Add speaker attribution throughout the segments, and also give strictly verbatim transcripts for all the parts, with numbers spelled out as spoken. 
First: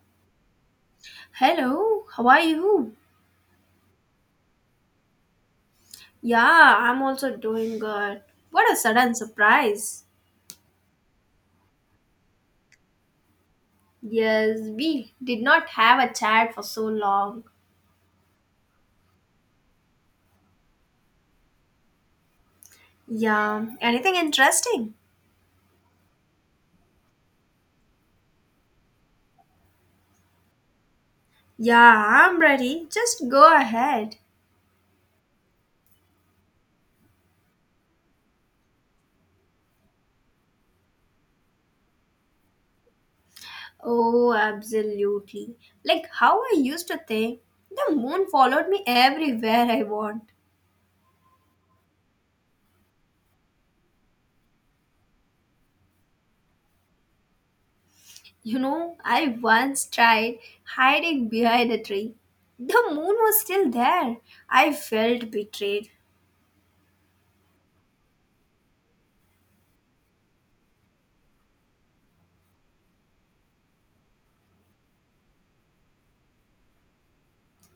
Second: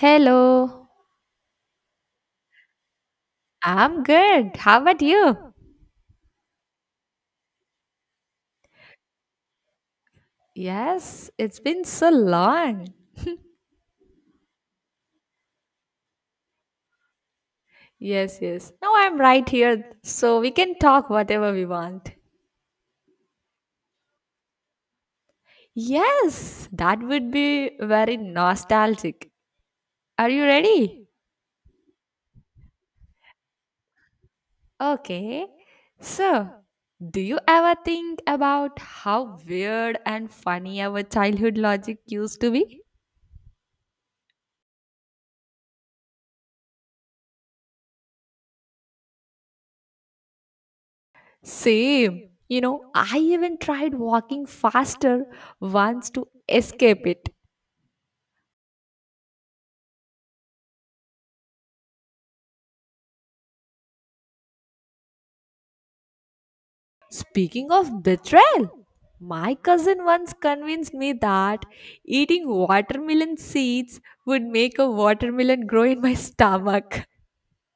Speaker 1: Hello,
Speaker 2: Hello, how are you?
Speaker 1: I'm good. How about you?
Speaker 2: Yeah, I'm also doing good. What a sudden surprise.
Speaker 1: Yes, it's been so long.
Speaker 2: Yes, we did not have a chat for so long.
Speaker 1: Yes, yes. Now I'm right here, so we can talk whatever we want.
Speaker 2: Yeah, anything interesting?
Speaker 1: Yes, that would be very nostalgic. Are you ready?
Speaker 2: Yeah, I'm ready. Just go ahead.
Speaker 1: Okay. So, do you ever think about how weird and funny our childhood logic used to be?
Speaker 2: Oh, absolutely. Like how I used to think the moon followed me everywhere I want.
Speaker 1: Same. You know, I even tried walking faster once to escape it.
Speaker 2: You know, I once tried hiding behind a tree. The moon was still there. I felt betrayed.
Speaker 1: Speaking of betrayal, my cousin once convinced me that eating watermelon seeds would make a watermelon grow in my stomach.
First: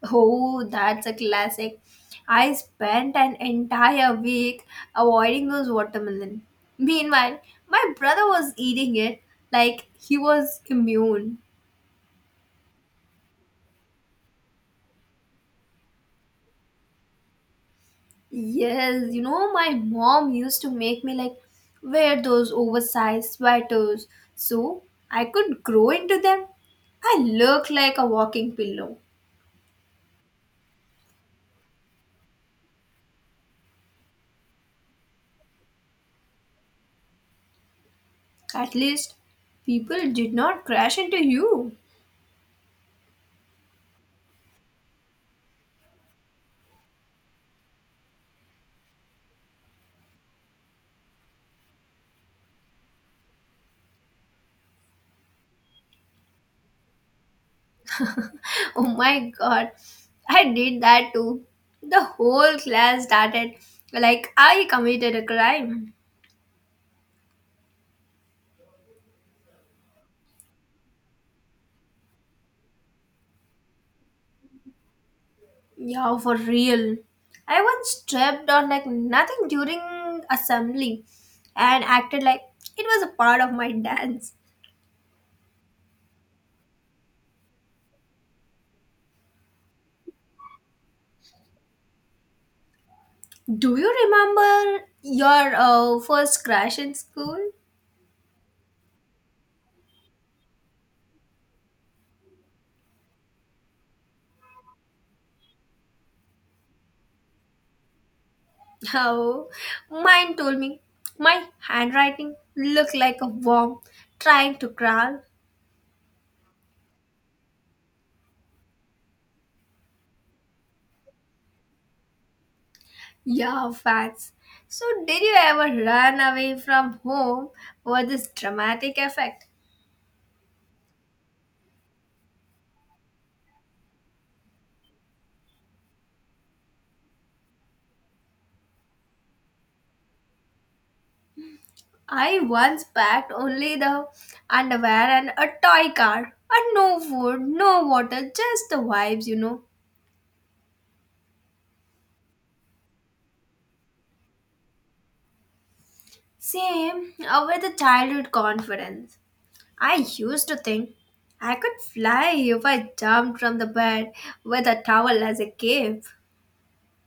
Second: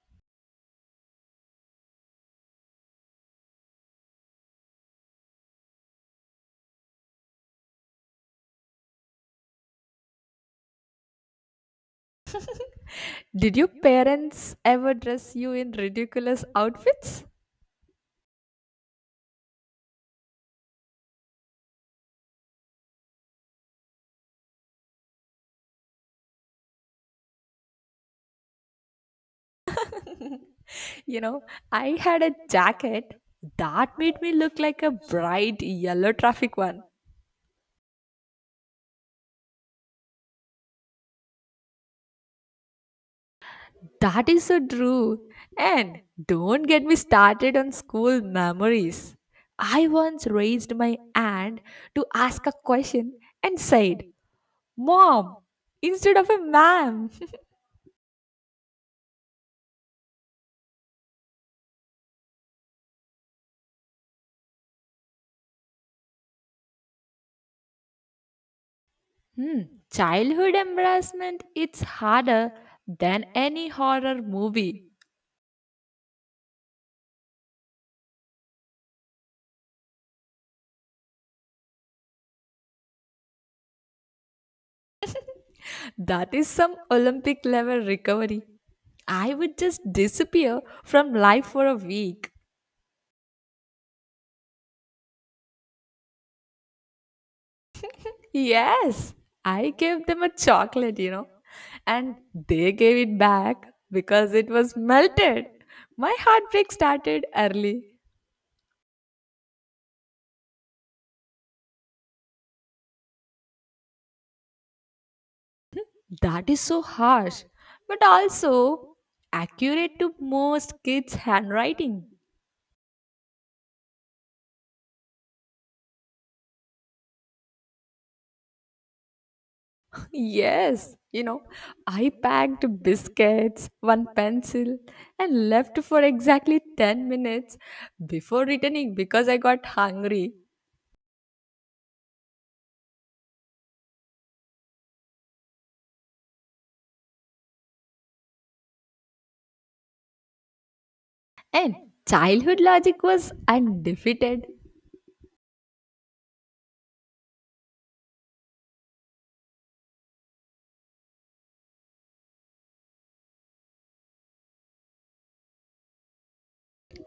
Speaker 2: Oh, that's a classic. I spent an entire week avoiding those watermelon. Meanwhile, my brother was eating it like he was immune.
Speaker 1: Did your parents ever dress you in ridiculous outfits?
Speaker 2: Yes, you know, my mom used to make me like wear those oversized sweaters so I could grow into them. I look like a walking pillow.
Speaker 1: You know, I had a jacket that made me look like a bright yellow traffic one.
Speaker 2: At least people did not crash into you.
Speaker 1: That is so true. And don't get me started on school memories. I once raised my hand to ask a question and said, Mom, instead of a ma'am.
Speaker 2: Oh my god, I did that too. The whole class started like I committed a crime.
Speaker 1: Hmm, Childhood embarrassment it's harder than any horror movie.
Speaker 2: Yeah, for real. I once stepped on like nothing during assembly and acted like it was a part of my dance.
Speaker 1: That is some Olympic level recovery. I would just disappear from life for a week.
Speaker 2: Do you remember your uh, first crash in school?
Speaker 1: Yes, I gave them a chocolate, you know, and they gave it back because it was melted. My heartbreak started early.
Speaker 2: Oh, mine told me my handwriting looked like a worm trying to crawl.
Speaker 1: That is so harsh, but also accurate to most kids' handwriting.
Speaker 2: Yeah, facts. So, did you ever run away from home for this dramatic effect?
Speaker 1: Yes, you know, I packed biscuits, one pencil, and left for exactly ten minutes before returning because I got hungry.
Speaker 2: I once packed only the underwear and a toy car, and no food, no water, just the vibes, you know.
Speaker 1: And childhood logic was undefeated.
Speaker 2: Same uh, with the childhood confidence. I used to think I could fly if I jumped from the bed with a towel as a cape.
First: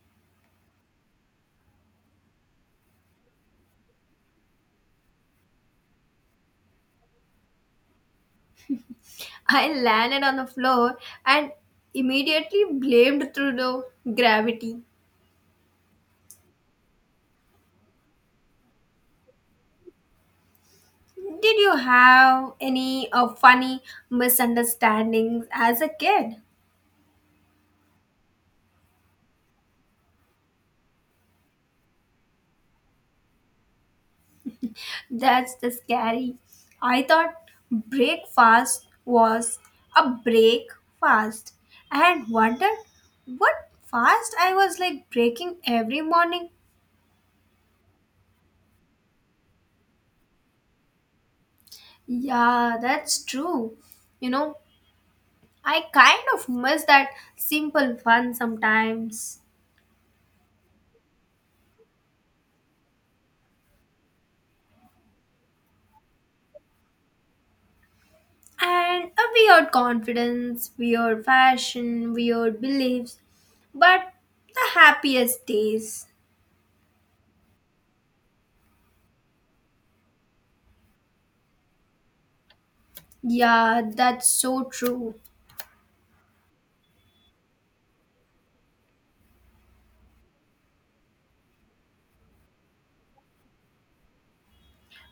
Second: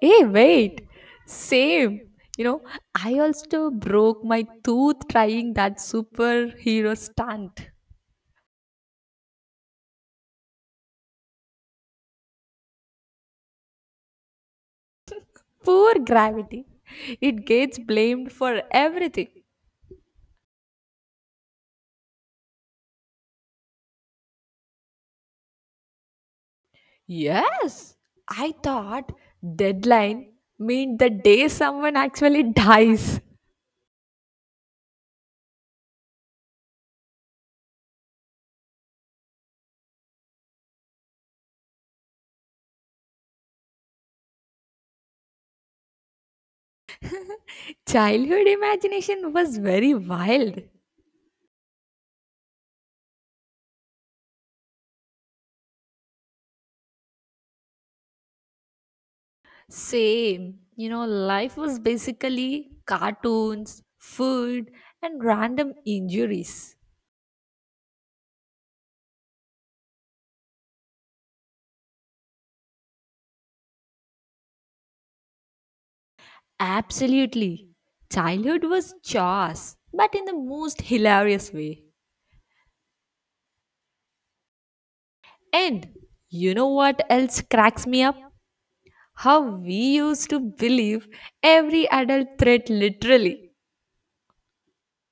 Speaker 1: Hey, wait. Same. You know, I also broke my tooth trying that superhero stunt.
Speaker 2: I landed on the floor and immediately blamed through the gravity.
Speaker 1: Poor gravity. It gets blamed for everything.
Speaker 2: Did you have any uh, funny misunderstandings as a kid?
Speaker 1: Yes, I thought deadline meant the day someone actually dies.
Speaker 2: That's the scary. I thought breakfast was a break fast and wondered what fast I was like breaking every morning.
Speaker 1: Childhood imagination was very wild.
Speaker 2: Yeah, that's true. You know, I kind of miss that simple fun sometimes.
Speaker 1: Same. You know, life was basically cartoons, food, and random injuries.
Speaker 2: And a weird confidence, weird fashion, weird beliefs, but the happiest days.
Speaker 1: Absolutely. Childhood was chaos, but in the most hilarious way.
Speaker 2: Yeah, that's so true.
Speaker 1: And you know what else cracks me up? How we used to believe every adult threat literally.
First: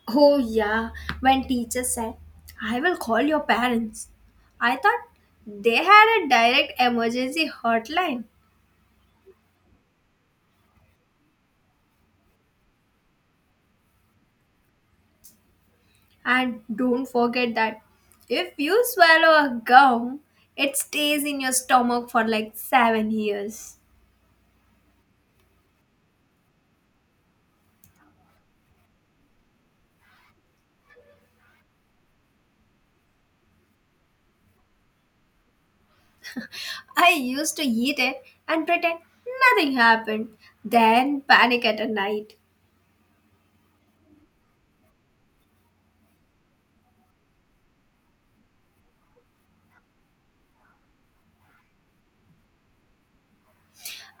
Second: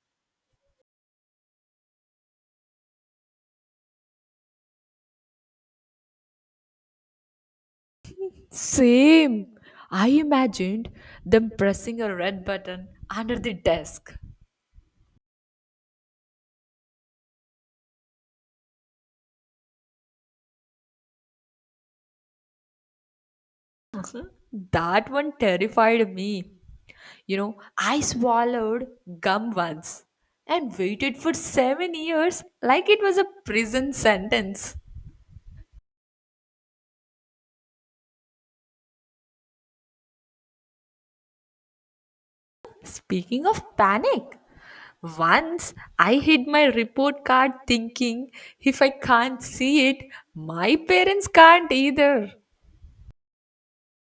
Speaker 2: Oh, yeah, when teacher said, I will call your parents, I thought they had a direct emergency hotline.
Speaker 1: Same. I imagined them pressing a red button under the desk.
Speaker 2: And don't forget that if you swallow a gum, it stays in your stomach for like seven years.
Speaker 1: That one terrified me. You know, I swallowed gum once and waited for seven years like it was a prison sentence.
Speaker 2: I used to eat it and pretend nothing happened, then panic at a night.
Speaker 1: Speaking of panic, once I hid my report card thinking if I can't see it, my parents can't either.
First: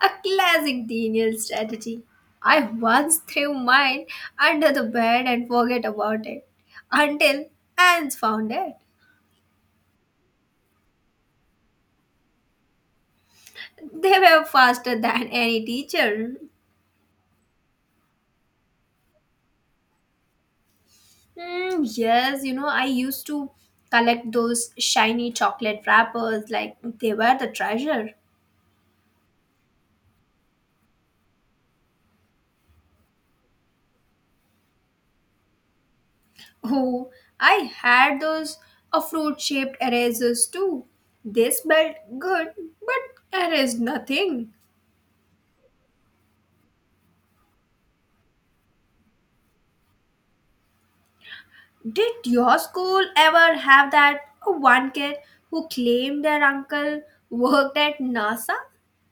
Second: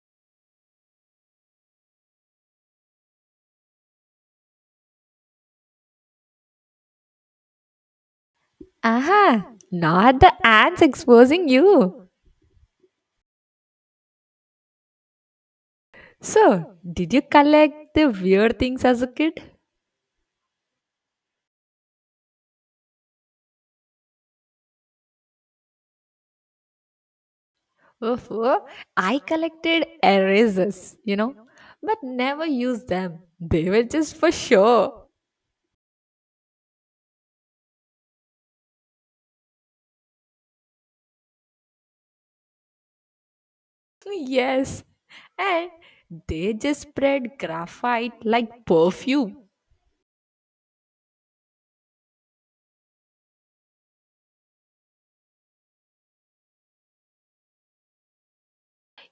Speaker 2: A classic Daniel strategy. I once threw mine under the bed and forget about it until ants found it.
Speaker 1: Aha, not the ants exposing you.
Speaker 2: They were faster than any teacher.
Speaker 1: So, did you collect the weird things as a kid?
Speaker 2: Hmm, yes, you know, I used to collect those shiny chocolate wrappers like they were the treasure.
Speaker 1: Oof, I collected erasers, you know, but never used them. They were just for show.
Speaker 2: Oh, I had those uh, fruit shaped erasers too. They smelled good but erased nothing.
Speaker 1: Yes. And they just spread graphite like perfume.
Speaker 2: Did your school ever have that one kid who claimed their uncle worked at NASA?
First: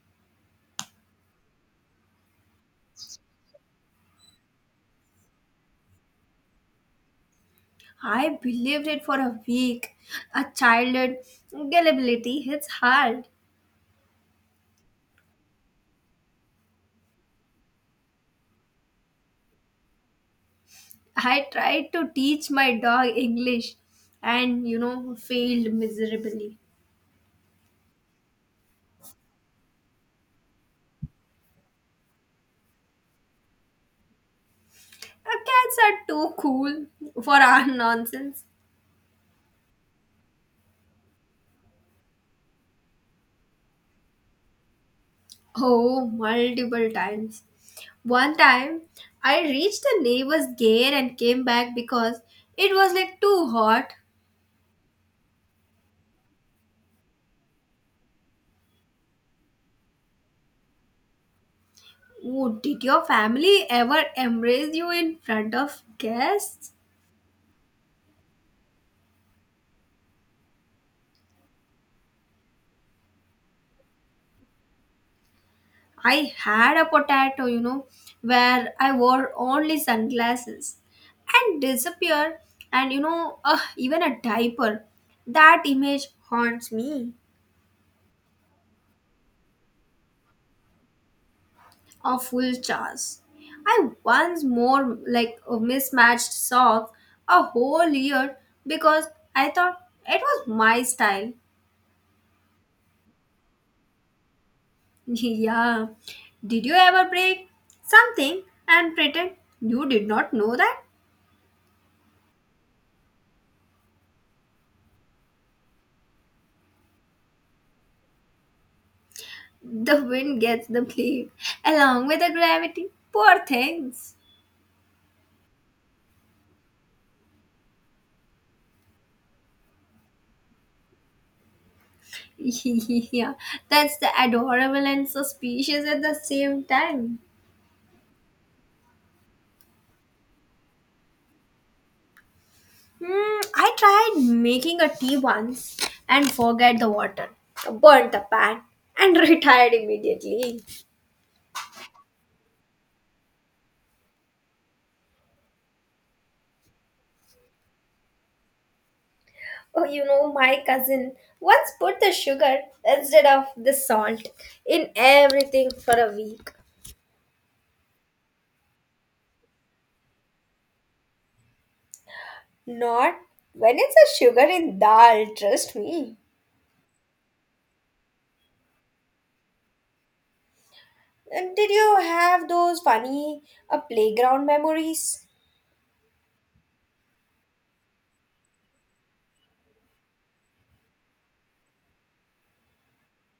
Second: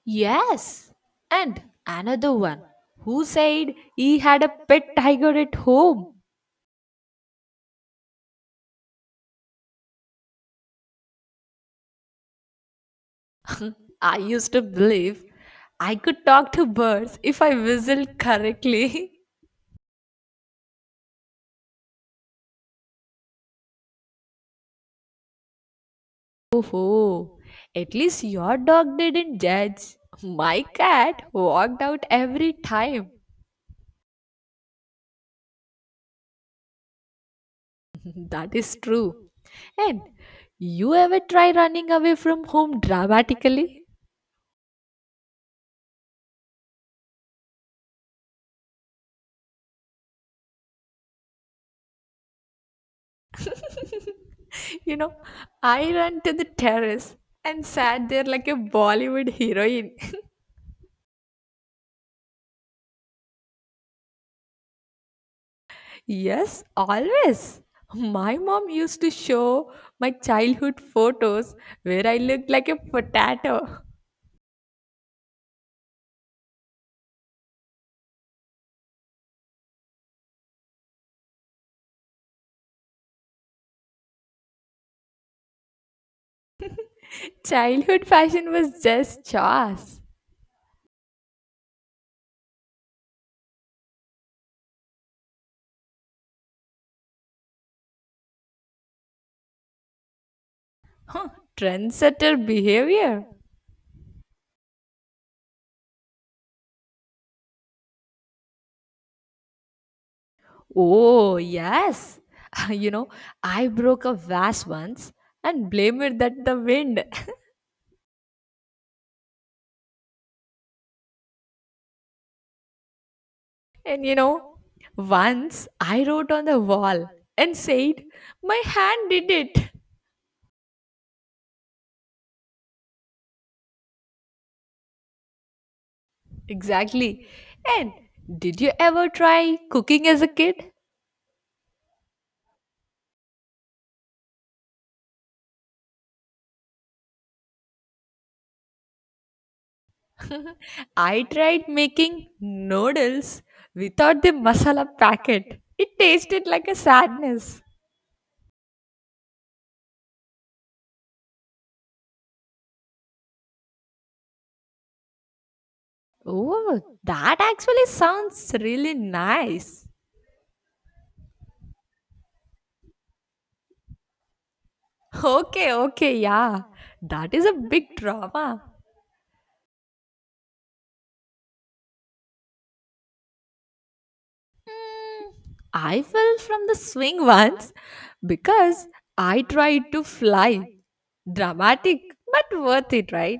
Speaker 1: Yes. And another one who said he had a pet tiger at home.
Speaker 2: I believed it for a week. A childhood gullibility hits hard.
Speaker 1: I used to believe I could talk to birds if I whistled correctly.
Speaker 2: I tried to teach my dog English and, you know, failed miserably.
Speaker 1: Oh, at least your dog didn't judge. My cat walked out every time.
Speaker 2: Uh, Cats are too cool for our nonsense.
Speaker 1: That is true. And you ever try running away from home dramatically?
Speaker 2: Oh, multiple times. One time, I reached the neighbor's gate and came back because it was like too hot.
Speaker 1: You know, I ran to the terrace and sat there like a Bollywood heroine.
Speaker 2: Oh, did your family ever embrace you in front of
Speaker 1: Yes,
Speaker 2: guests?
Speaker 1: always. My mom used to show my childhood photos where I looked like a potato.
Speaker 2: I had a potato, you know, where I wore only sunglasses and disappeared, and you know, uh, even a diaper. That image haunts me.
Speaker 1: Childhood fashion was just chaos.
Speaker 2: Of full jars. I once more like a mismatched sock a whole year because I thought it was my
Speaker 1: Huh,
Speaker 2: style.
Speaker 1: trendsetter behavior.
Speaker 2: Yeah. Did you ever break something and pretend you did not know that?
Speaker 1: Oh, yes. You know, I broke a vase once and blamed that the wind.
Speaker 2: The wind gets the blame along with the gravity. Poor
Speaker 1: and you
Speaker 2: things.
Speaker 1: know, once I wrote on the wall and said, My hand did it.
Speaker 2: Yeah, that's the adorable and suspicious at the same time.
Speaker 1: Exactly. And did you ever try cooking as a kid?
Speaker 2: Hmm, I tried making a tea once and forget the water, burnt the pan, and retired immediately.
Speaker 1: I tried making noodles without the masala packet. It tasted like a sadness.
Speaker 2: Oh, you know, my cousin once put the sugar instead of the salt in everything for a week.
Speaker 1: Oh, that actually sounds really nice.
Speaker 2: Not when it's a sugar in dal,
Speaker 1: Okay,
Speaker 2: trust me.
Speaker 1: okay, yeah. That is a big trauma.
Speaker 2: And did you have those funny uh, playground memories?
Speaker 1: I fell from the swing once because I tried to fly. Dramatic, but worth it, right?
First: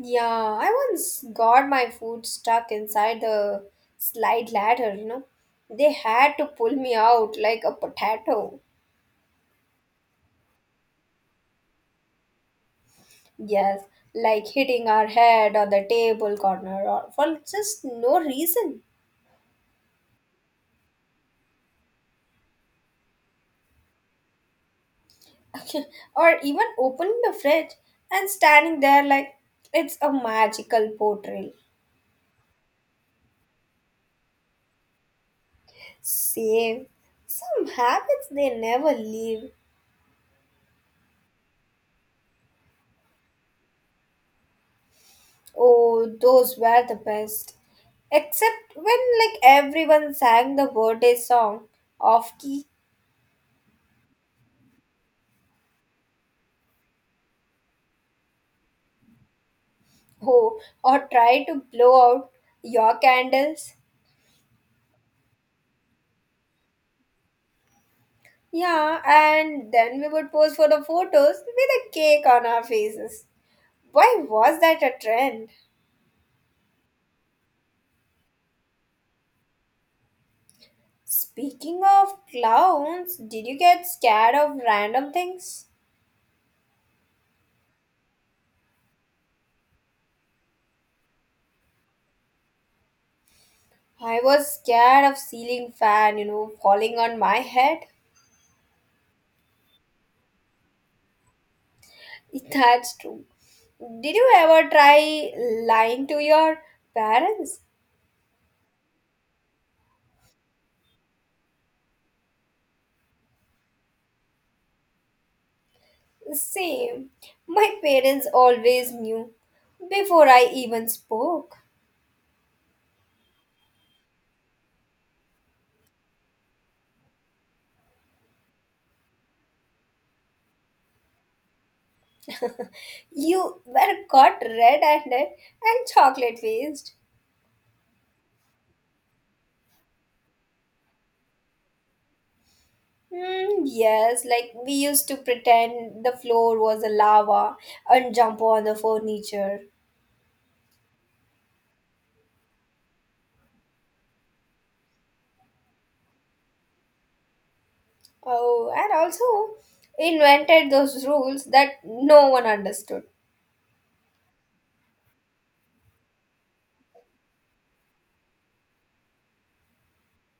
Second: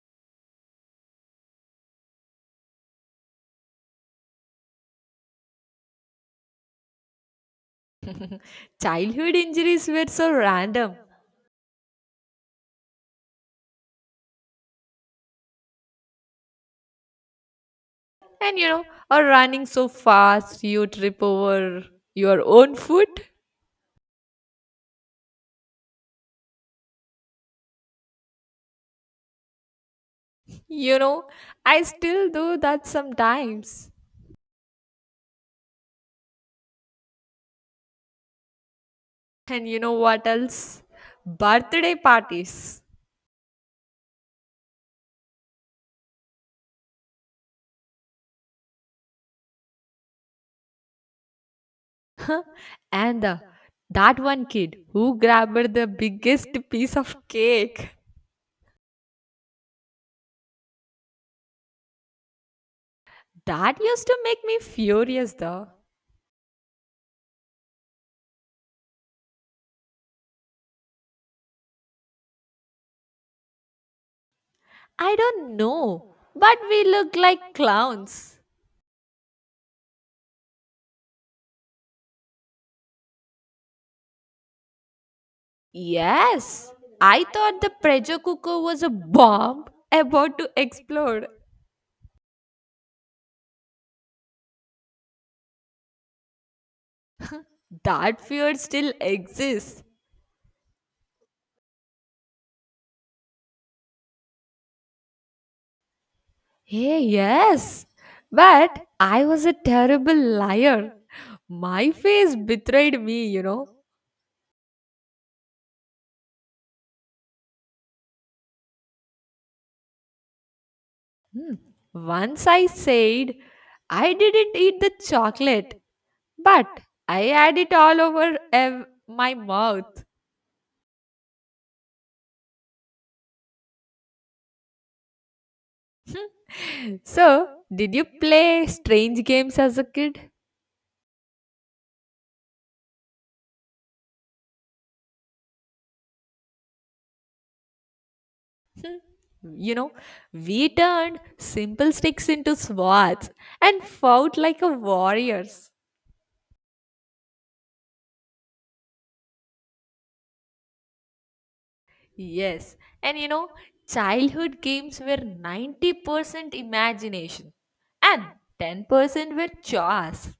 Speaker 2: Yeah, I once got my food stuck inside the slide ladder, you know. They had to pull me out like a potato.
Speaker 1: Childhood injuries were so random.
Speaker 2: Yes, like hitting our head on the table corner or for just no
Speaker 1: And you
Speaker 2: reason.
Speaker 1: know, or running so fast you trip over your own foot.
Speaker 2: Or even opening the fridge and standing there like it's a magical
Speaker 1: You know,
Speaker 2: portrait.
Speaker 1: I still do that sometimes.
Speaker 2: Same. Some habits they never leave.
Speaker 1: And you know what else? Birthday parties.
Speaker 2: Oh, those were the best. Except when like everyone sang the birthday song off
Speaker 1: Huh?
Speaker 2: key,
Speaker 1: And uh, that one kid who grabbed the biggest piece of cake.
Speaker 2: oh, or tried to blow out your candles.
Speaker 1: That used to make me furious though.
Speaker 2: Yeah, and then we would pose for the photos with a cake on our faces. Why was that a
Speaker 1: I
Speaker 2: trend?
Speaker 1: don't know, but we look like clowns.
Speaker 2: Speaking of clowns, did you get scared of random things?
Speaker 1: Yes, I thought the pressure cooker was a bomb about to explode.
Speaker 2: I was scared of ceiling fan, you know, falling on my head.
Speaker 1: That fear still exists.
Speaker 2: That's true. Did you ever try lying to your
Speaker 1: Hey,
Speaker 2: parents?
Speaker 1: yes, but I was a terrible liar. My face betrayed me, you know.
Speaker 2: Same. My parents always knew before I even
Speaker 1: Hmm.
Speaker 2: spoke.
Speaker 1: Once I said I didn't eat the chocolate, but I had it all over ev- my mouth.
Speaker 2: You were caught red-handed and chocolate-faced.
Speaker 1: So, did you play strange games as a kid?
Speaker 2: Hmm, yes, like we used to pretend the floor was a lava and jump on the
Speaker 1: Hmm.
Speaker 2: furniture.
Speaker 1: You know, we turned simple sticks into swords and fought like a warriors.
Speaker 2: Oh, and also invented those rules that no one
Speaker 1: Yes,
Speaker 2: understood.
Speaker 1: and you know, childhood games were ninety percent imagination and ten percent were chores.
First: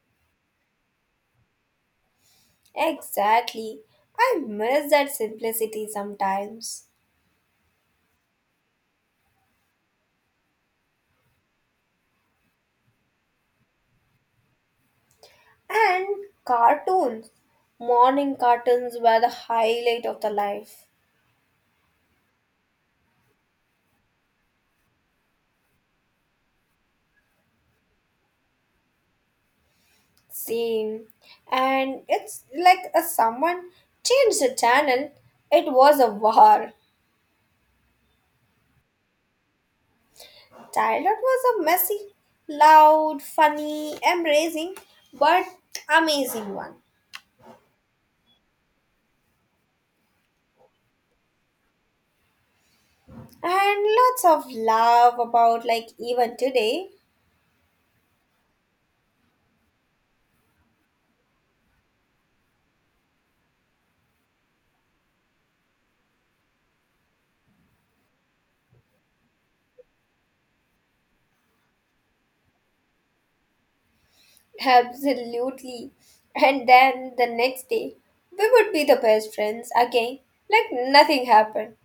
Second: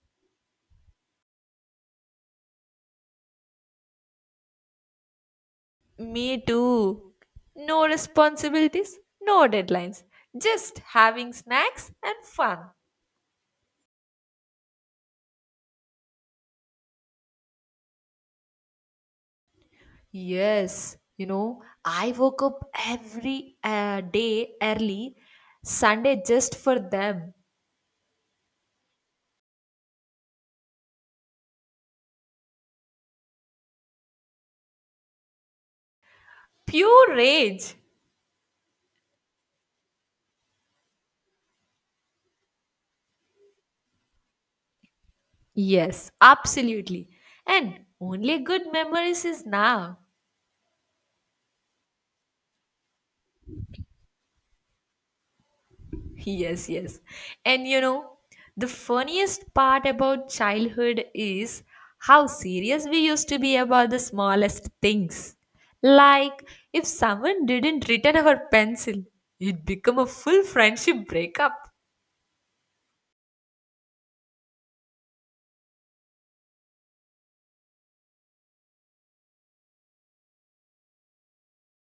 Speaker 2: Exactly. I miss that simplicity
Speaker 1: Me
Speaker 2: sometimes.
Speaker 1: too. No responsibilities, no deadlines, just having snacks and fun.
Speaker 2: And cartoons. Morning cartoons were the highlight of the life.
Speaker 1: Yes, you know, I woke up every uh, day early, Sunday just for them.
Speaker 2: Same. And it's like a someone changed the channel. It was a war.
Speaker 1: Pure rage.
Speaker 2: Childhood was a messy, loud, funny, embracing, but
Speaker 1: Yes,
Speaker 2: amazing one.
Speaker 1: absolutely. And only good memories is now.
Speaker 2: And lots of love about like even
Speaker 1: Yes,
Speaker 2: today.
Speaker 1: yes. And you know, the funniest part about childhood is how serious we used to be about the smallest things. Like if someone didn't return our pencil, it'd become a full friendship breakup.
Speaker 2: Absolutely. And then the next day, we would be the best friends again, like nothing happened.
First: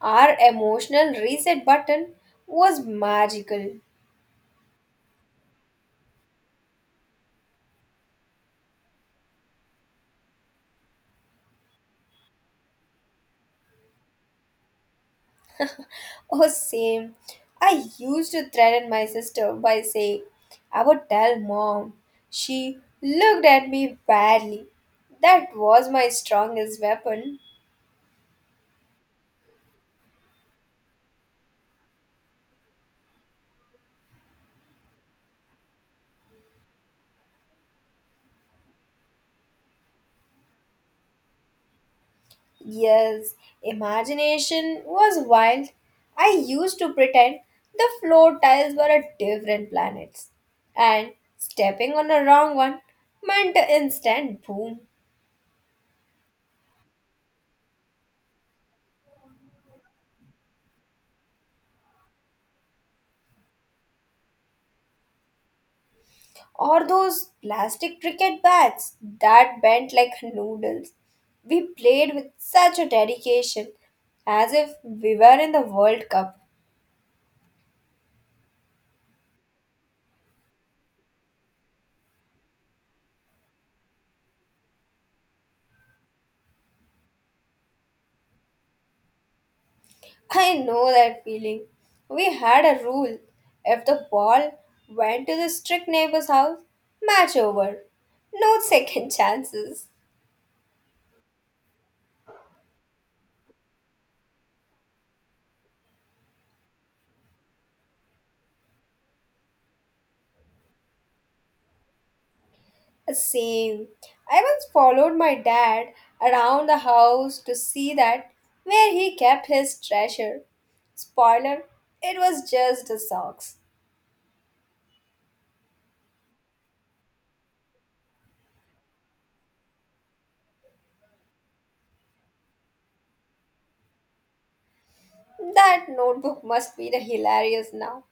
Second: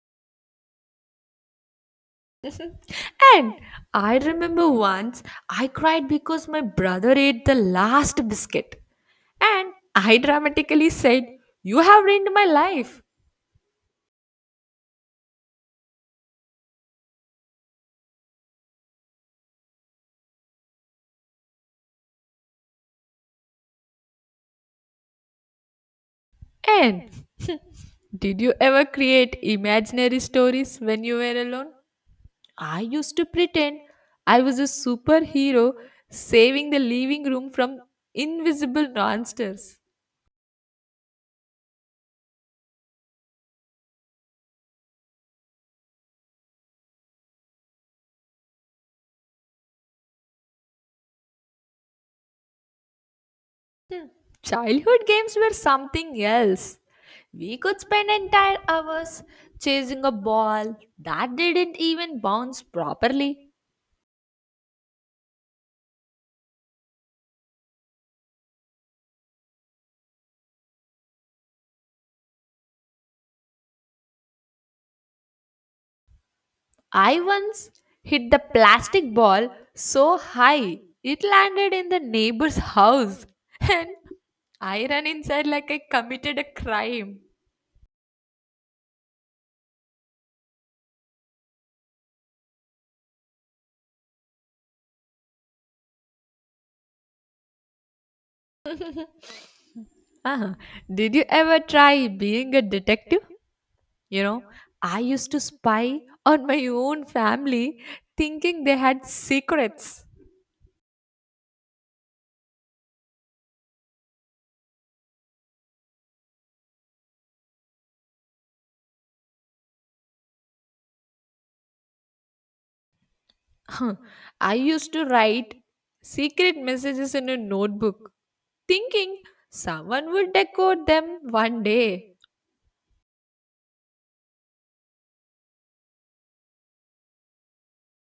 Speaker 2: Our emotional reset button was
Speaker 1: And
Speaker 2: magical.
Speaker 1: I remember once I cried because my brother ate the last biscuit. And I dramatically said, You have ruined my life.
Speaker 2: Oh, same. I used to threaten my sister by saying, I would tell mom. She looked at me badly. That was my strongest
Speaker 1: And
Speaker 2: weapon.
Speaker 1: did you ever create imaginary stories when you were alone? I used to pretend I was a superhero saving the living room from invisible monsters.
Speaker 2: Yes, imagination was wild. I used to pretend the floor tiles were a different planets, and stepping on a wrong one meant an
Speaker 1: Hmm,
Speaker 2: instant boom.
Speaker 1: Childhood games were something else. We could spend entire hours chasing a ball that didn't even bounce properly.
Speaker 2: Or those plastic cricket bats that bent like noodles. We played with such a dedication as if we were in the World Cup.
Speaker 1: I once hit the plastic ball so high it landed in the neighbor's house. And I ran inside like I committed a crime.
Speaker 2: I know that feeling. We had a rule. If the ball went to the strict neighbor's house, match over. No second chances.
Speaker 1: Uh-huh. Did you ever try being a detective? You know, I used to spy on my own family thinking they had secrets.
Speaker 2: Same. I once followed my dad around the house to see that where he kept his treasure. Spoiler, it was just the socks.
Speaker 1: Huh. I used to write secret messages in a notebook thinking someone would decode them one day.
Speaker 2: That notebook must be the hilarious now.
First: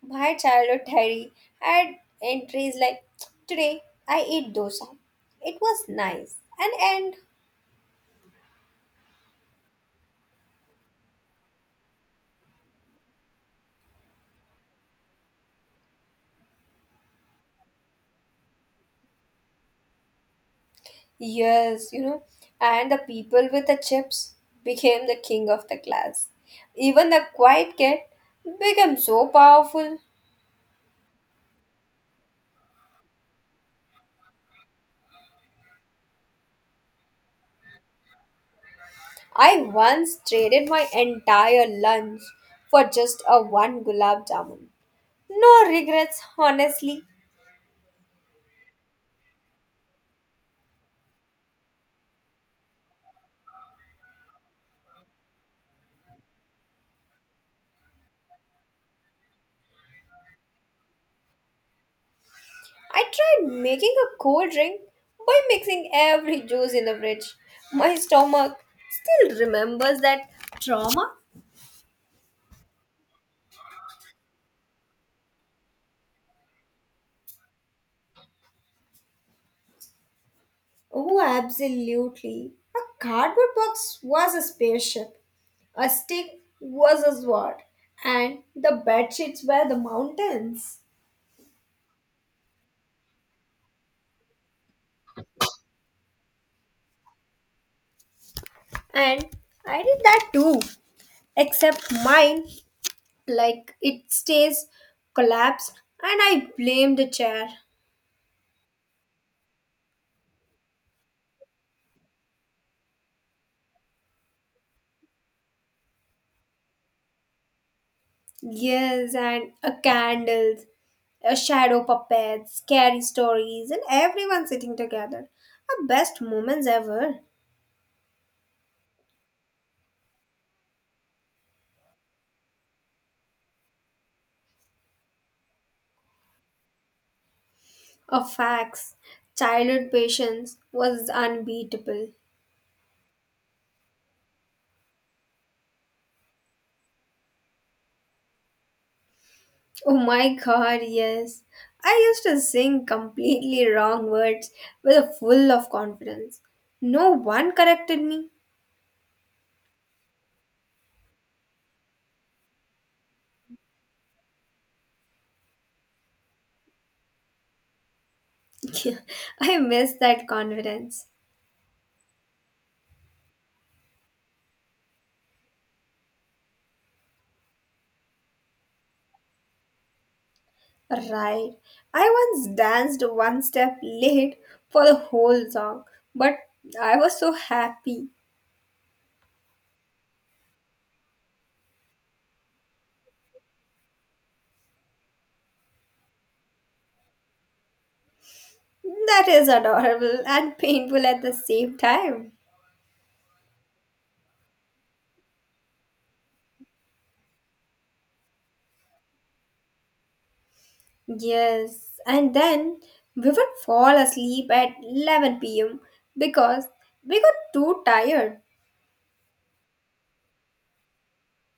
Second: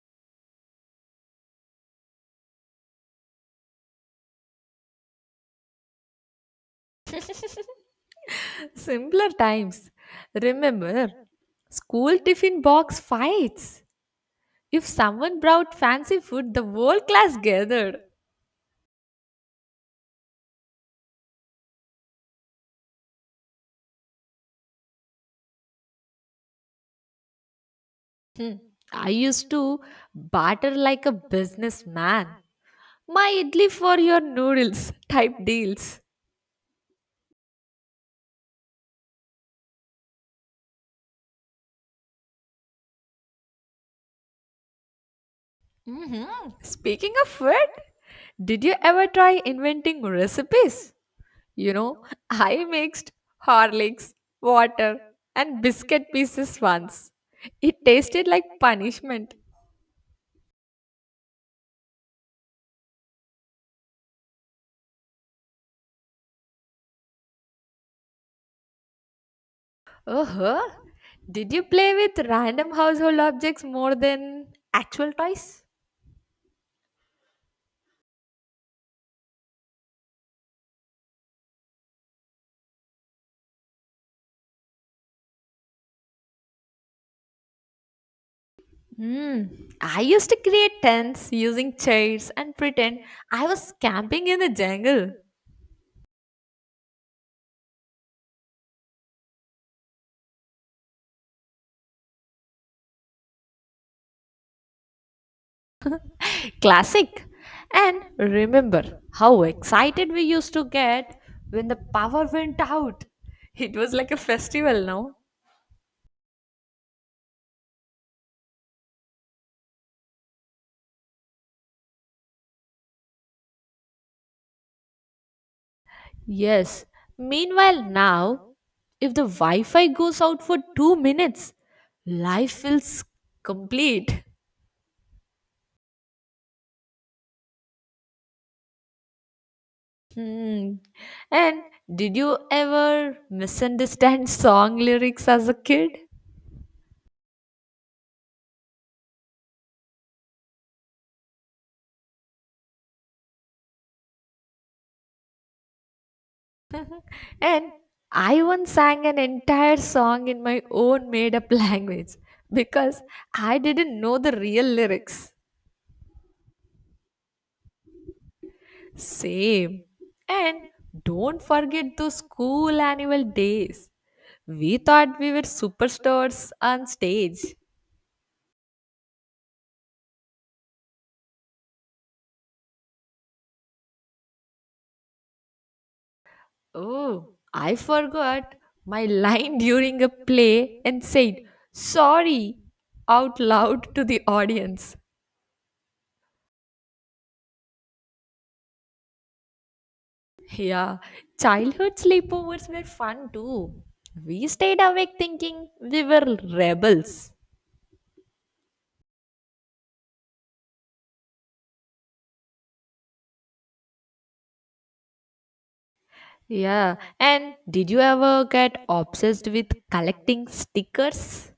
Speaker 2: My childhood diary had entries like today I ate dosa. It was nice. And and
Speaker 1: Simpler times. Remember, school tiffin box fights. If someone brought fancy food, the whole class gathered.
Speaker 2: yes, you know, and the people with the chips became the king of the class. Even the quiet kid
Speaker 1: Hmm,
Speaker 2: became
Speaker 1: I
Speaker 2: so
Speaker 1: used to
Speaker 2: powerful.
Speaker 1: barter like a businessman. My idli for your noodles type deals.
Speaker 2: I once traded my entire lunch for just a one gulab jamun. No regrets,
Speaker 1: Mhm.
Speaker 2: honestly.
Speaker 1: Speaking of food, did you ever try inventing recipes? You know, I mixed Horlicks, water, and biscuit pieces once. It tasted like punishment.
Speaker 2: I tried making a cold drink by mixing every juice in the fridge. My stomach still remembers that
Speaker 1: Uh-huh.
Speaker 2: trauma.
Speaker 1: Did you play with random household objects more than actual toys?
Speaker 2: Oh, absolutely. A cardboard box was a spaceship, a stick was a sword, and the bed
Speaker 1: Hmm.
Speaker 2: sheets were the
Speaker 1: I used to
Speaker 2: mountains.
Speaker 1: create tents using chairs and pretend I was camping in the jungle.
Speaker 2: And I did that too, except mine, like it stays collapsed, and I blame the
Speaker 1: Classic.
Speaker 2: chair.
Speaker 1: And remember how excited we used to get when the power went out. It was like a festival now.
Speaker 2: Yes, and a candles, a shadow puppets, scary stories, and everyone sitting together. Our best moments
Speaker 1: Yes.
Speaker 2: ever.
Speaker 1: Meanwhile, now, if the Wi Fi goes out for two minutes, life feels complete.
Speaker 2: A fax. Childhood patience
Speaker 1: Hmm.
Speaker 2: was
Speaker 1: And
Speaker 2: unbeatable.
Speaker 1: did you ever misunderstand song lyrics as a kid?
Speaker 2: Oh my god, yes. I used to sing completely wrong words with a full of confidence. No one
Speaker 1: And
Speaker 2: corrected me.
Speaker 1: I once sang an entire song in my own made up language because I didn't know the real lyrics.
Speaker 2: I
Speaker 1: Same.
Speaker 2: miss that
Speaker 1: And
Speaker 2: confidence.
Speaker 1: don't forget those school annual days. We thought we were superstars on stage.
Speaker 2: Right. I once danced one step late for the whole song, but I was
Speaker 1: Oh,
Speaker 2: so
Speaker 1: I
Speaker 2: happy.
Speaker 1: forgot my line during a play and said sorry out loud to the audience.
Speaker 2: That is adorable and
Speaker 1: Yeah,
Speaker 2: painful at the same
Speaker 1: childhood
Speaker 2: time.
Speaker 1: sleepovers were fun too. We stayed awake thinking we were rebels.
Speaker 2: Yes, and then we would fall asleep at eleven p m because
Speaker 1: Yeah,
Speaker 2: we got
Speaker 1: and
Speaker 2: too
Speaker 1: did you
Speaker 2: tired.
Speaker 1: ever get obsessed with collecting stickers?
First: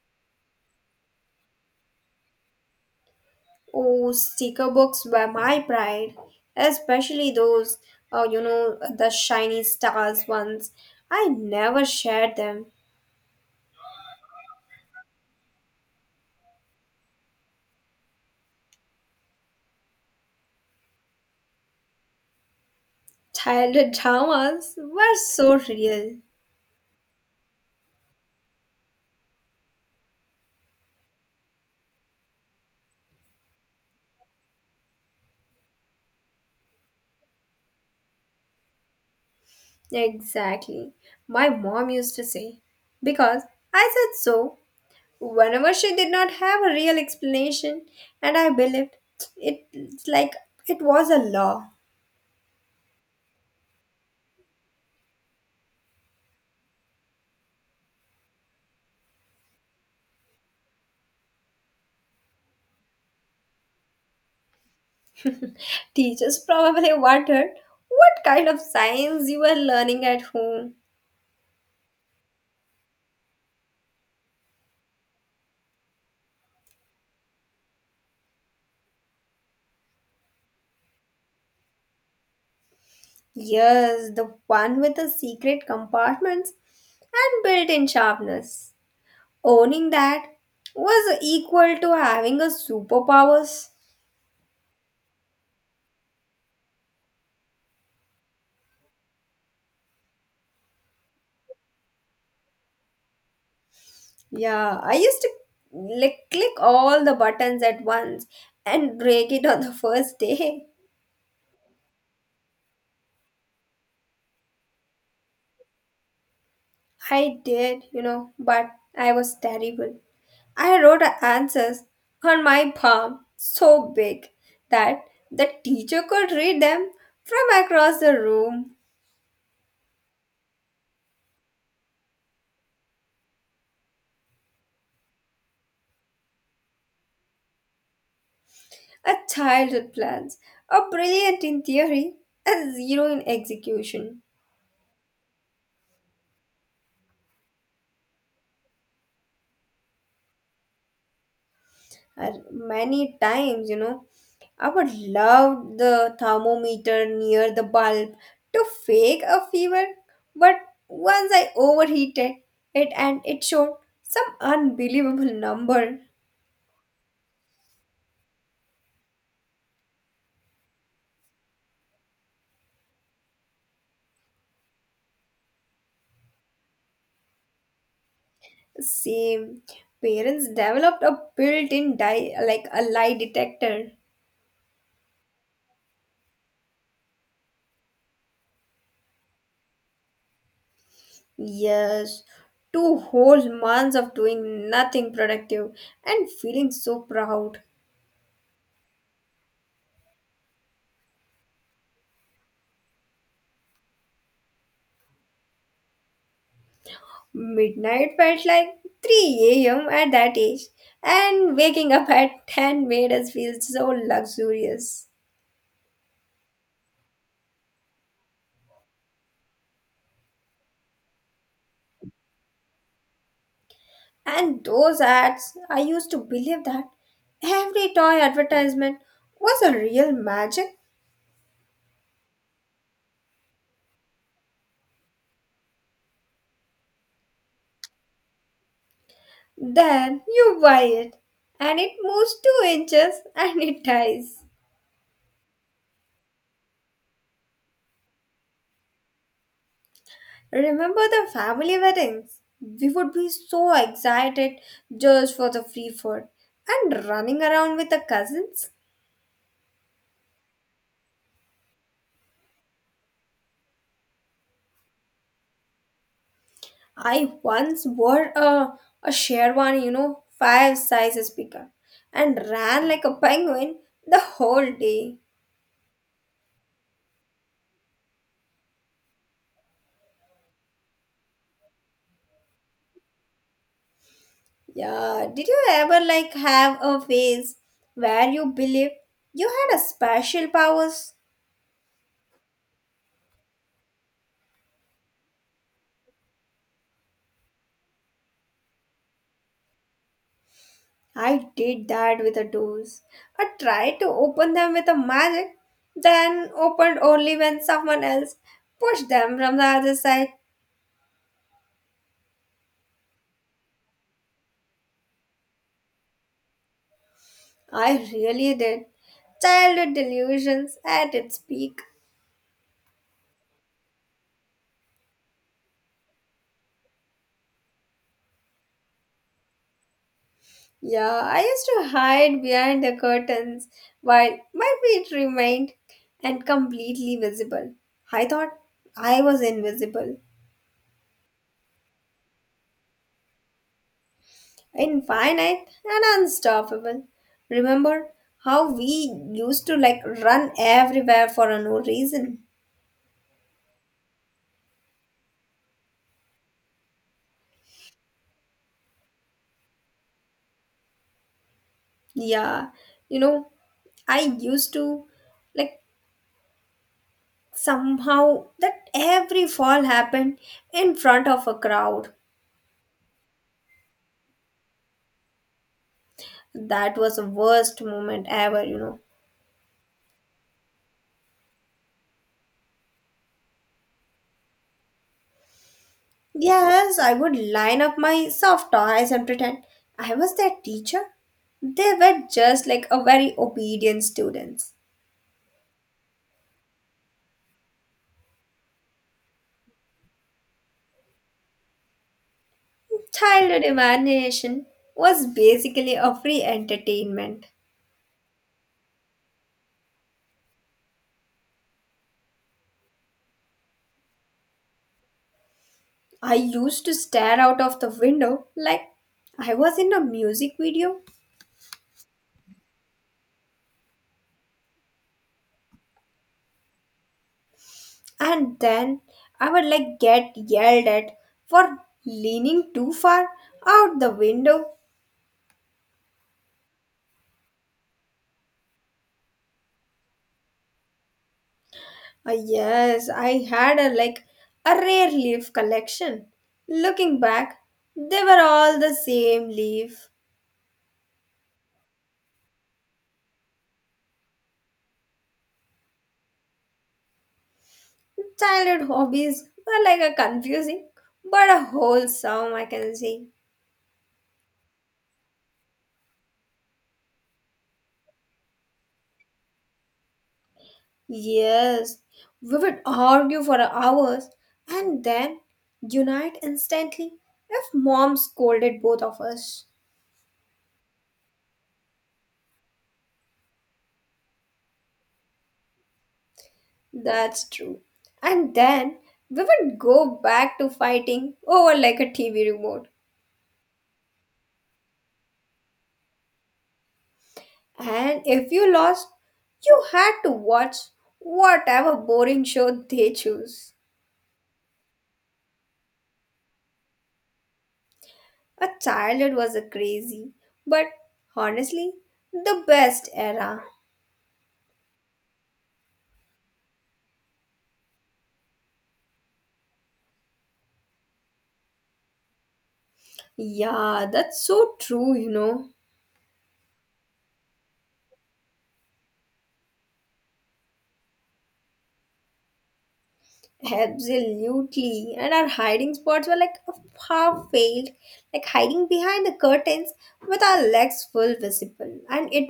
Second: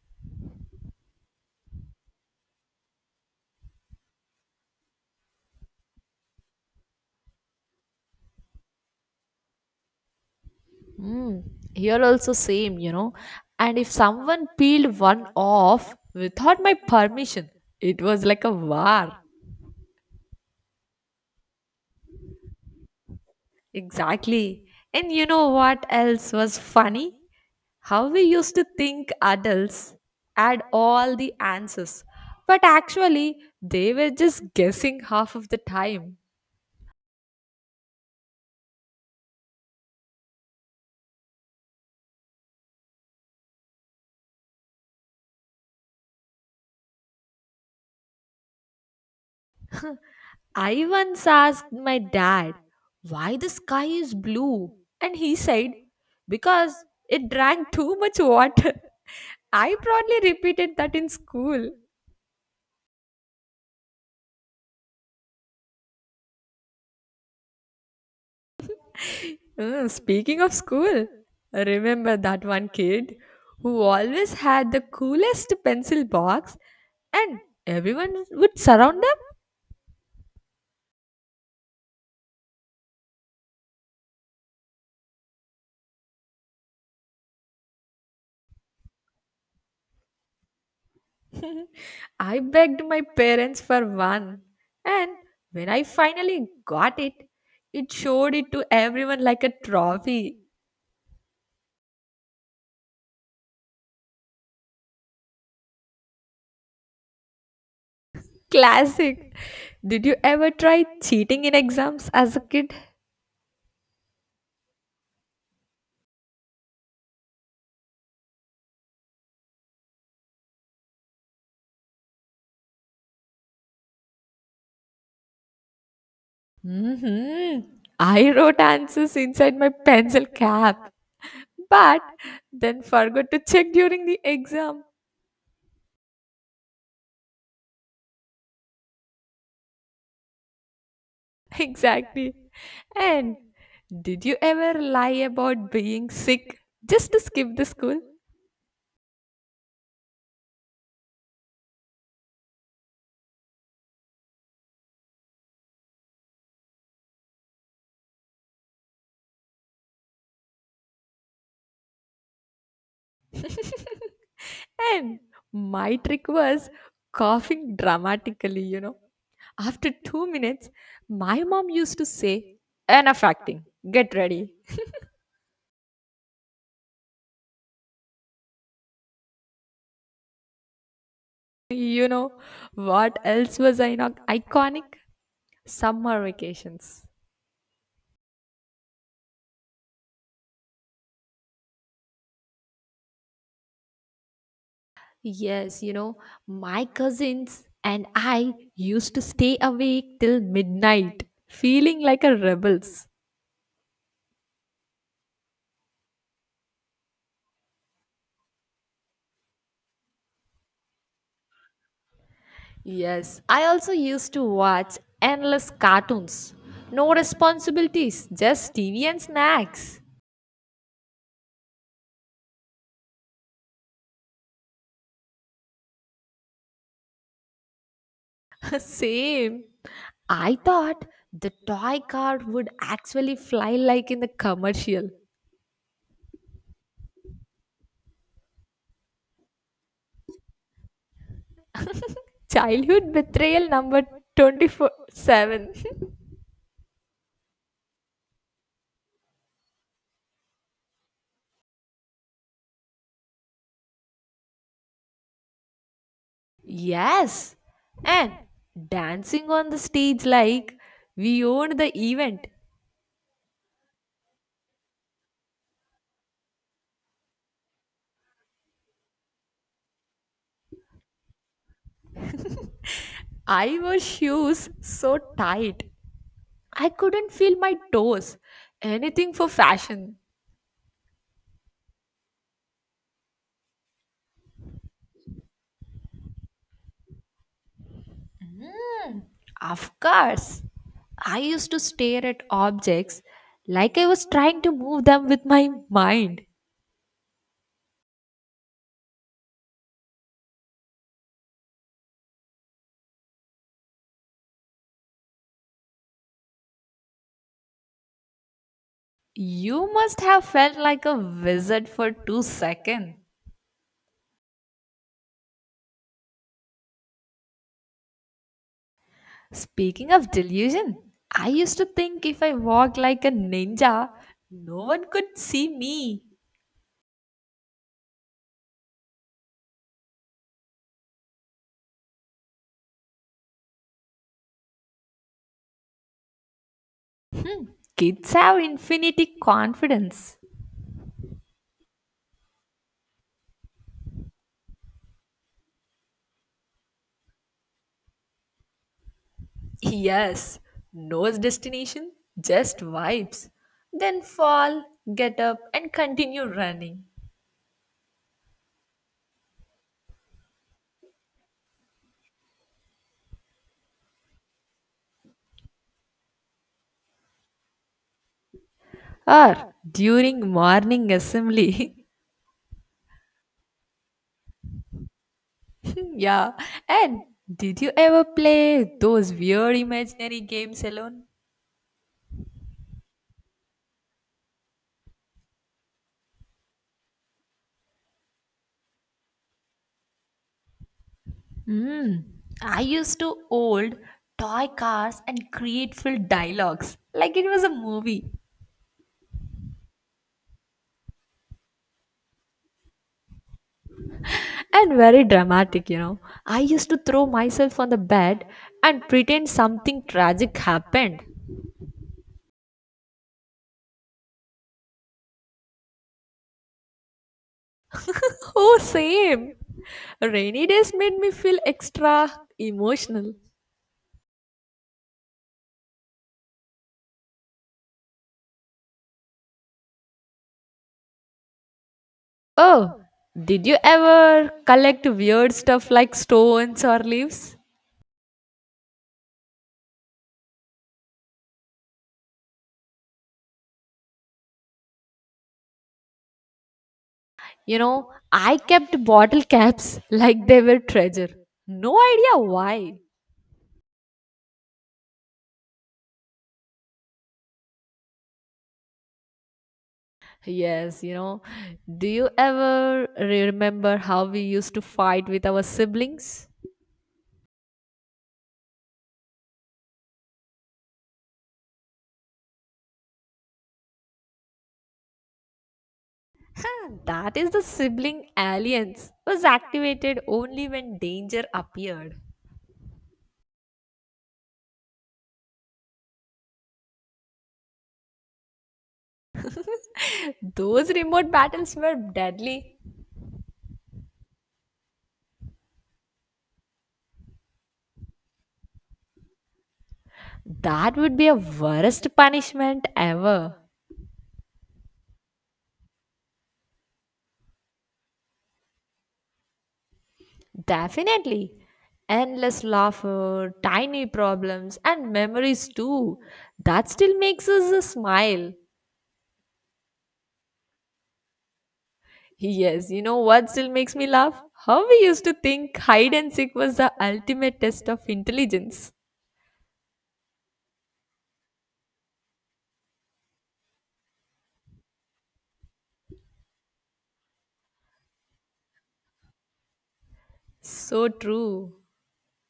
Speaker 2: Oh, sticker books were my pride, especially those, uh, you know, the shiny stars ones. I
Speaker 1: Hmm,
Speaker 2: never
Speaker 1: here also
Speaker 2: shared them.
Speaker 1: same, you know. And if someone peeled one off without my permission, it was like a war.
Speaker 2: Childhood
Speaker 1: Exactly.
Speaker 2: dramas
Speaker 1: And
Speaker 2: were
Speaker 1: you know
Speaker 2: so
Speaker 1: what
Speaker 2: real.
Speaker 1: else was funny? How we used to think adults had all the answers, but actually, they were just guessing half of the time.
Speaker 2: Exactly. My mom used to say, because I said so, whenever she did not have a real explanation, and I believed it. It's like it
Speaker 1: I
Speaker 2: was a
Speaker 1: once
Speaker 2: law.
Speaker 1: asked my dad why the sky is blue, and he said, because it drank too much water. I proudly repeated that in school.
Speaker 2: Teachers probably wondered what kind of science you were
Speaker 1: Mm,
Speaker 2: learning at
Speaker 1: speaking of
Speaker 2: home.
Speaker 1: school, remember that one kid who always had the coolest pencil box and everyone would surround
Speaker 2: Yes, the one with the secret compartments and built in sharpness. Owning that was
Speaker 1: them?
Speaker 2: equal to having
Speaker 1: I
Speaker 2: a
Speaker 1: begged my parents
Speaker 2: superpowers.
Speaker 1: for one, and when I finally got it, it showed it to everyone like a trophy.
Speaker 2: Yeah, I used to like click all the buttons at once and break
Speaker 1: Classic.
Speaker 2: it on the
Speaker 1: Did you
Speaker 2: first
Speaker 1: ever
Speaker 2: day.
Speaker 1: try cheating in exams as a kid?
Speaker 2: I did, you know, but I was terrible. I wrote answers on my palm so big that the teacher could read them
Speaker 1: hmm
Speaker 2: from across the
Speaker 1: I wrote
Speaker 2: room.
Speaker 1: answers inside my pencil cap but then forgot to check during the exam.
Speaker 2: A child with plans, a brilliant in theory,
Speaker 1: Exactly.
Speaker 2: a zero in
Speaker 1: And
Speaker 2: execution.
Speaker 1: did you ever lie about being sick just to skip the school?
Speaker 2: Uh, many times, you know, I would love the thermometer near the bulb to fake a fever, but once I overheated it and it showed some
Speaker 1: And
Speaker 2: unbelievable
Speaker 1: my
Speaker 2: number.
Speaker 1: trick was coughing dramatically, you know. After two minutes, my mom used to say, Enough acting, get ready.
Speaker 2: Same. Parents developed a built-in
Speaker 1: You
Speaker 2: di-
Speaker 1: know,
Speaker 2: like a lie
Speaker 1: what else was
Speaker 2: detector.
Speaker 1: I not iconic? Summer vacations.
Speaker 2: Yes. Two whole months of doing nothing productive
Speaker 1: Yes, you know,
Speaker 2: and feeling
Speaker 1: my
Speaker 2: so proud.
Speaker 1: cousins and I used to stay awake till midnight, feeling like a rebels.
Speaker 2: Midnight felt like three a m at that age, and waking up at ten made us
Speaker 1: Yes,
Speaker 2: feel
Speaker 1: I
Speaker 2: so
Speaker 1: also used to watch
Speaker 2: luxurious.
Speaker 1: endless cartoons. No responsibilities, just T V and snacks.
Speaker 2: And those ads, I used to believe that every toy advertisement
Speaker 1: Same.
Speaker 2: was a real
Speaker 1: I
Speaker 2: magic.
Speaker 1: thought the toy car would actually fly like in the commercial.
Speaker 2: Then you buy it, and it moves two
Speaker 1: Childhood
Speaker 2: inches and
Speaker 1: betrayal
Speaker 2: it
Speaker 1: number
Speaker 2: dies.
Speaker 1: twenty four seven.
Speaker 2: Remember the family weddings? We would be so excited just for the free food and running
Speaker 1: Yes,
Speaker 2: around with the
Speaker 1: and
Speaker 2: cousins.
Speaker 1: dancing on the stage like we owned the event.
Speaker 2: I once wore a, a Sherwani, you know, five sizes bigger, and ran like a penguin
Speaker 1: I wore
Speaker 2: the
Speaker 1: shoes
Speaker 2: whole
Speaker 1: so
Speaker 2: day.
Speaker 1: tight, I couldn't feel my toes. Anything for fashion.
Speaker 2: Yeah, did you ever like have a phase where you believed you had a
Speaker 1: Of
Speaker 2: special
Speaker 1: course,
Speaker 2: powers?
Speaker 1: I used to stare at objects like I was trying to move them with my mind.
Speaker 2: I did that with the doors. I tried to open them with a magic, then opened only when someone else pushed them from the
Speaker 1: You
Speaker 2: other
Speaker 1: must
Speaker 2: side.
Speaker 1: have felt like a wizard for two seconds.
Speaker 2: I really did. Childhood
Speaker 1: Speaking of
Speaker 2: delusions
Speaker 1: delusion,
Speaker 2: at its
Speaker 1: I used
Speaker 2: peak.
Speaker 1: to think if I walked like a ninja, no one could see me.
Speaker 2: Yeah, I used to hide behind the curtains while my feet remained and completely visible. I
Speaker 1: Kids
Speaker 2: thought
Speaker 1: have
Speaker 2: I
Speaker 1: infinity
Speaker 2: was invisible,
Speaker 1: confidence.
Speaker 2: infinite, and unstoppable. Remember how we used to like run
Speaker 1: Yes, no
Speaker 2: everywhere for no
Speaker 1: destination,
Speaker 2: reason?
Speaker 1: just vibes. Then fall, get up, and continue running.
Speaker 2: Yeah, you know, I used to like somehow that every
Speaker 1: Or
Speaker 2: fall happened
Speaker 1: during
Speaker 2: in
Speaker 1: morning
Speaker 2: front of a
Speaker 1: assembly.
Speaker 2: crowd.
Speaker 1: yeah,
Speaker 2: That was
Speaker 1: and
Speaker 2: the
Speaker 1: did
Speaker 2: worst
Speaker 1: you ever
Speaker 2: moment ever, you
Speaker 1: play
Speaker 2: know.
Speaker 1: those weird imaginary games alone?
Speaker 2: Yes, I would line up my soft toys and pretend I was their teacher. They
Speaker 1: Mm.
Speaker 2: were just
Speaker 1: I
Speaker 2: like a
Speaker 1: used
Speaker 2: very
Speaker 1: to old
Speaker 2: obedient
Speaker 1: toy
Speaker 2: students.
Speaker 1: cars and create full dialogues like it was a movie
Speaker 2: Childhood imagination
Speaker 1: and very
Speaker 2: was
Speaker 1: dramatic,
Speaker 2: basically
Speaker 1: you
Speaker 2: a
Speaker 1: know.
Speaker 2: free
Speaker 1: I used to throw
Speaker 2: entertainment.
Speaker 1: myself on the bed and pretend something tragic happened.
Speaker 2: I used to stare out of the window
Speaker 1: oh,
Speaker 2: like
Speaker 1: same.
Speaker 2: I was in a music
Speaker 1: Rainy days
Speaker 2: video
Speaker 1: made me feel extra emotional.
Speaker 2: and then I would like get yelled at for leaning too
Speaker 1: Oh,
Speaker 2: far
Speaker 1: did you
Speaker 2: out the
Speaker 1: ever
Speaker 2: window.
Speaker 1: collect weird stuff like stones or leaves?
Speaker 2: Ah, yes, I had a like a rare leaf collection. Looking back,
Speaker 1: You know,
Speaker 2: they were
Speaker 1: I
Speaker 2: all the
Speaker 1: kept bottle
Speaker 2: same
Speaker 1: caps
Speaker 2: leaf.
Speaker 1: like they were treasure. No idea why.
Speaker 2: Childhood hobbies were like a confusing
Speaker 1: Yes, you know,
Speaker 2: but a
Speaker 1: do you
Speaker 2: wholesome, I can
Speaker 1: ever
Speaker 2: say.
Speaker 1: remember how we used to fight with our siblings?
Speaker 2: Yes, we would argue for hours and then unite
Speaker 1: Huh,
Speaker 2: instantly
Speaker 1: that is the
Speaker 2: if mom
Speaker 1: sibling
Speaker 2: scolded both
Speaker 1: alliance
Speaker 2: of
Speaker 1: was
Speaker 2: us.
Speaker 1: activated only when danger appeared.
Speaker 2: That's true. And then we would go back to
Speaker 1: Those remote
Speaker 2: fighting
Speaker 1: battles
Speaker 2: over
Speaker 1: were
Speaker 2: like a T V
Speaker 1: deadly.
Speaker 2: remote. And if you lost, you had to watch
Speaker 1: That would be a
Speaker 2: whatever
Speaker 1: worst
Speaker 2: boring show
Speaker 1: punishment
Speaker 2: they
Speaker 1: ever.
Speaker 2: choose. A childhood was a crazy, but
Speaker 1: Definitely.
Speaker 2: honestly,
Speaker 1: Endless
Speaker 2: the best
Speaker 1: laughter,
Speaker 2: era.
Speaker 1: tiny problems, and memories too. That still makes us a smile. Yes, you know what still makes me
Speaker 2: Yeah,
Speaker 1: laugh?
Speaker 2: that's so
Speaker 1: How we
Speaker 2: true,
Speaker 1: used
Speaker 2: you
Speaker 1: to
Speaker 2: know.
Speaker 1: think hide and seek was the ultimate test of intelligence.
Speaker 2: Absolutely. And our hiding spots were like half veiled, like hiding behind the curtains with our legs
Speaker 1: So
Speaker 2: full
Speaker 1: true.
Speaker 2: visible. And it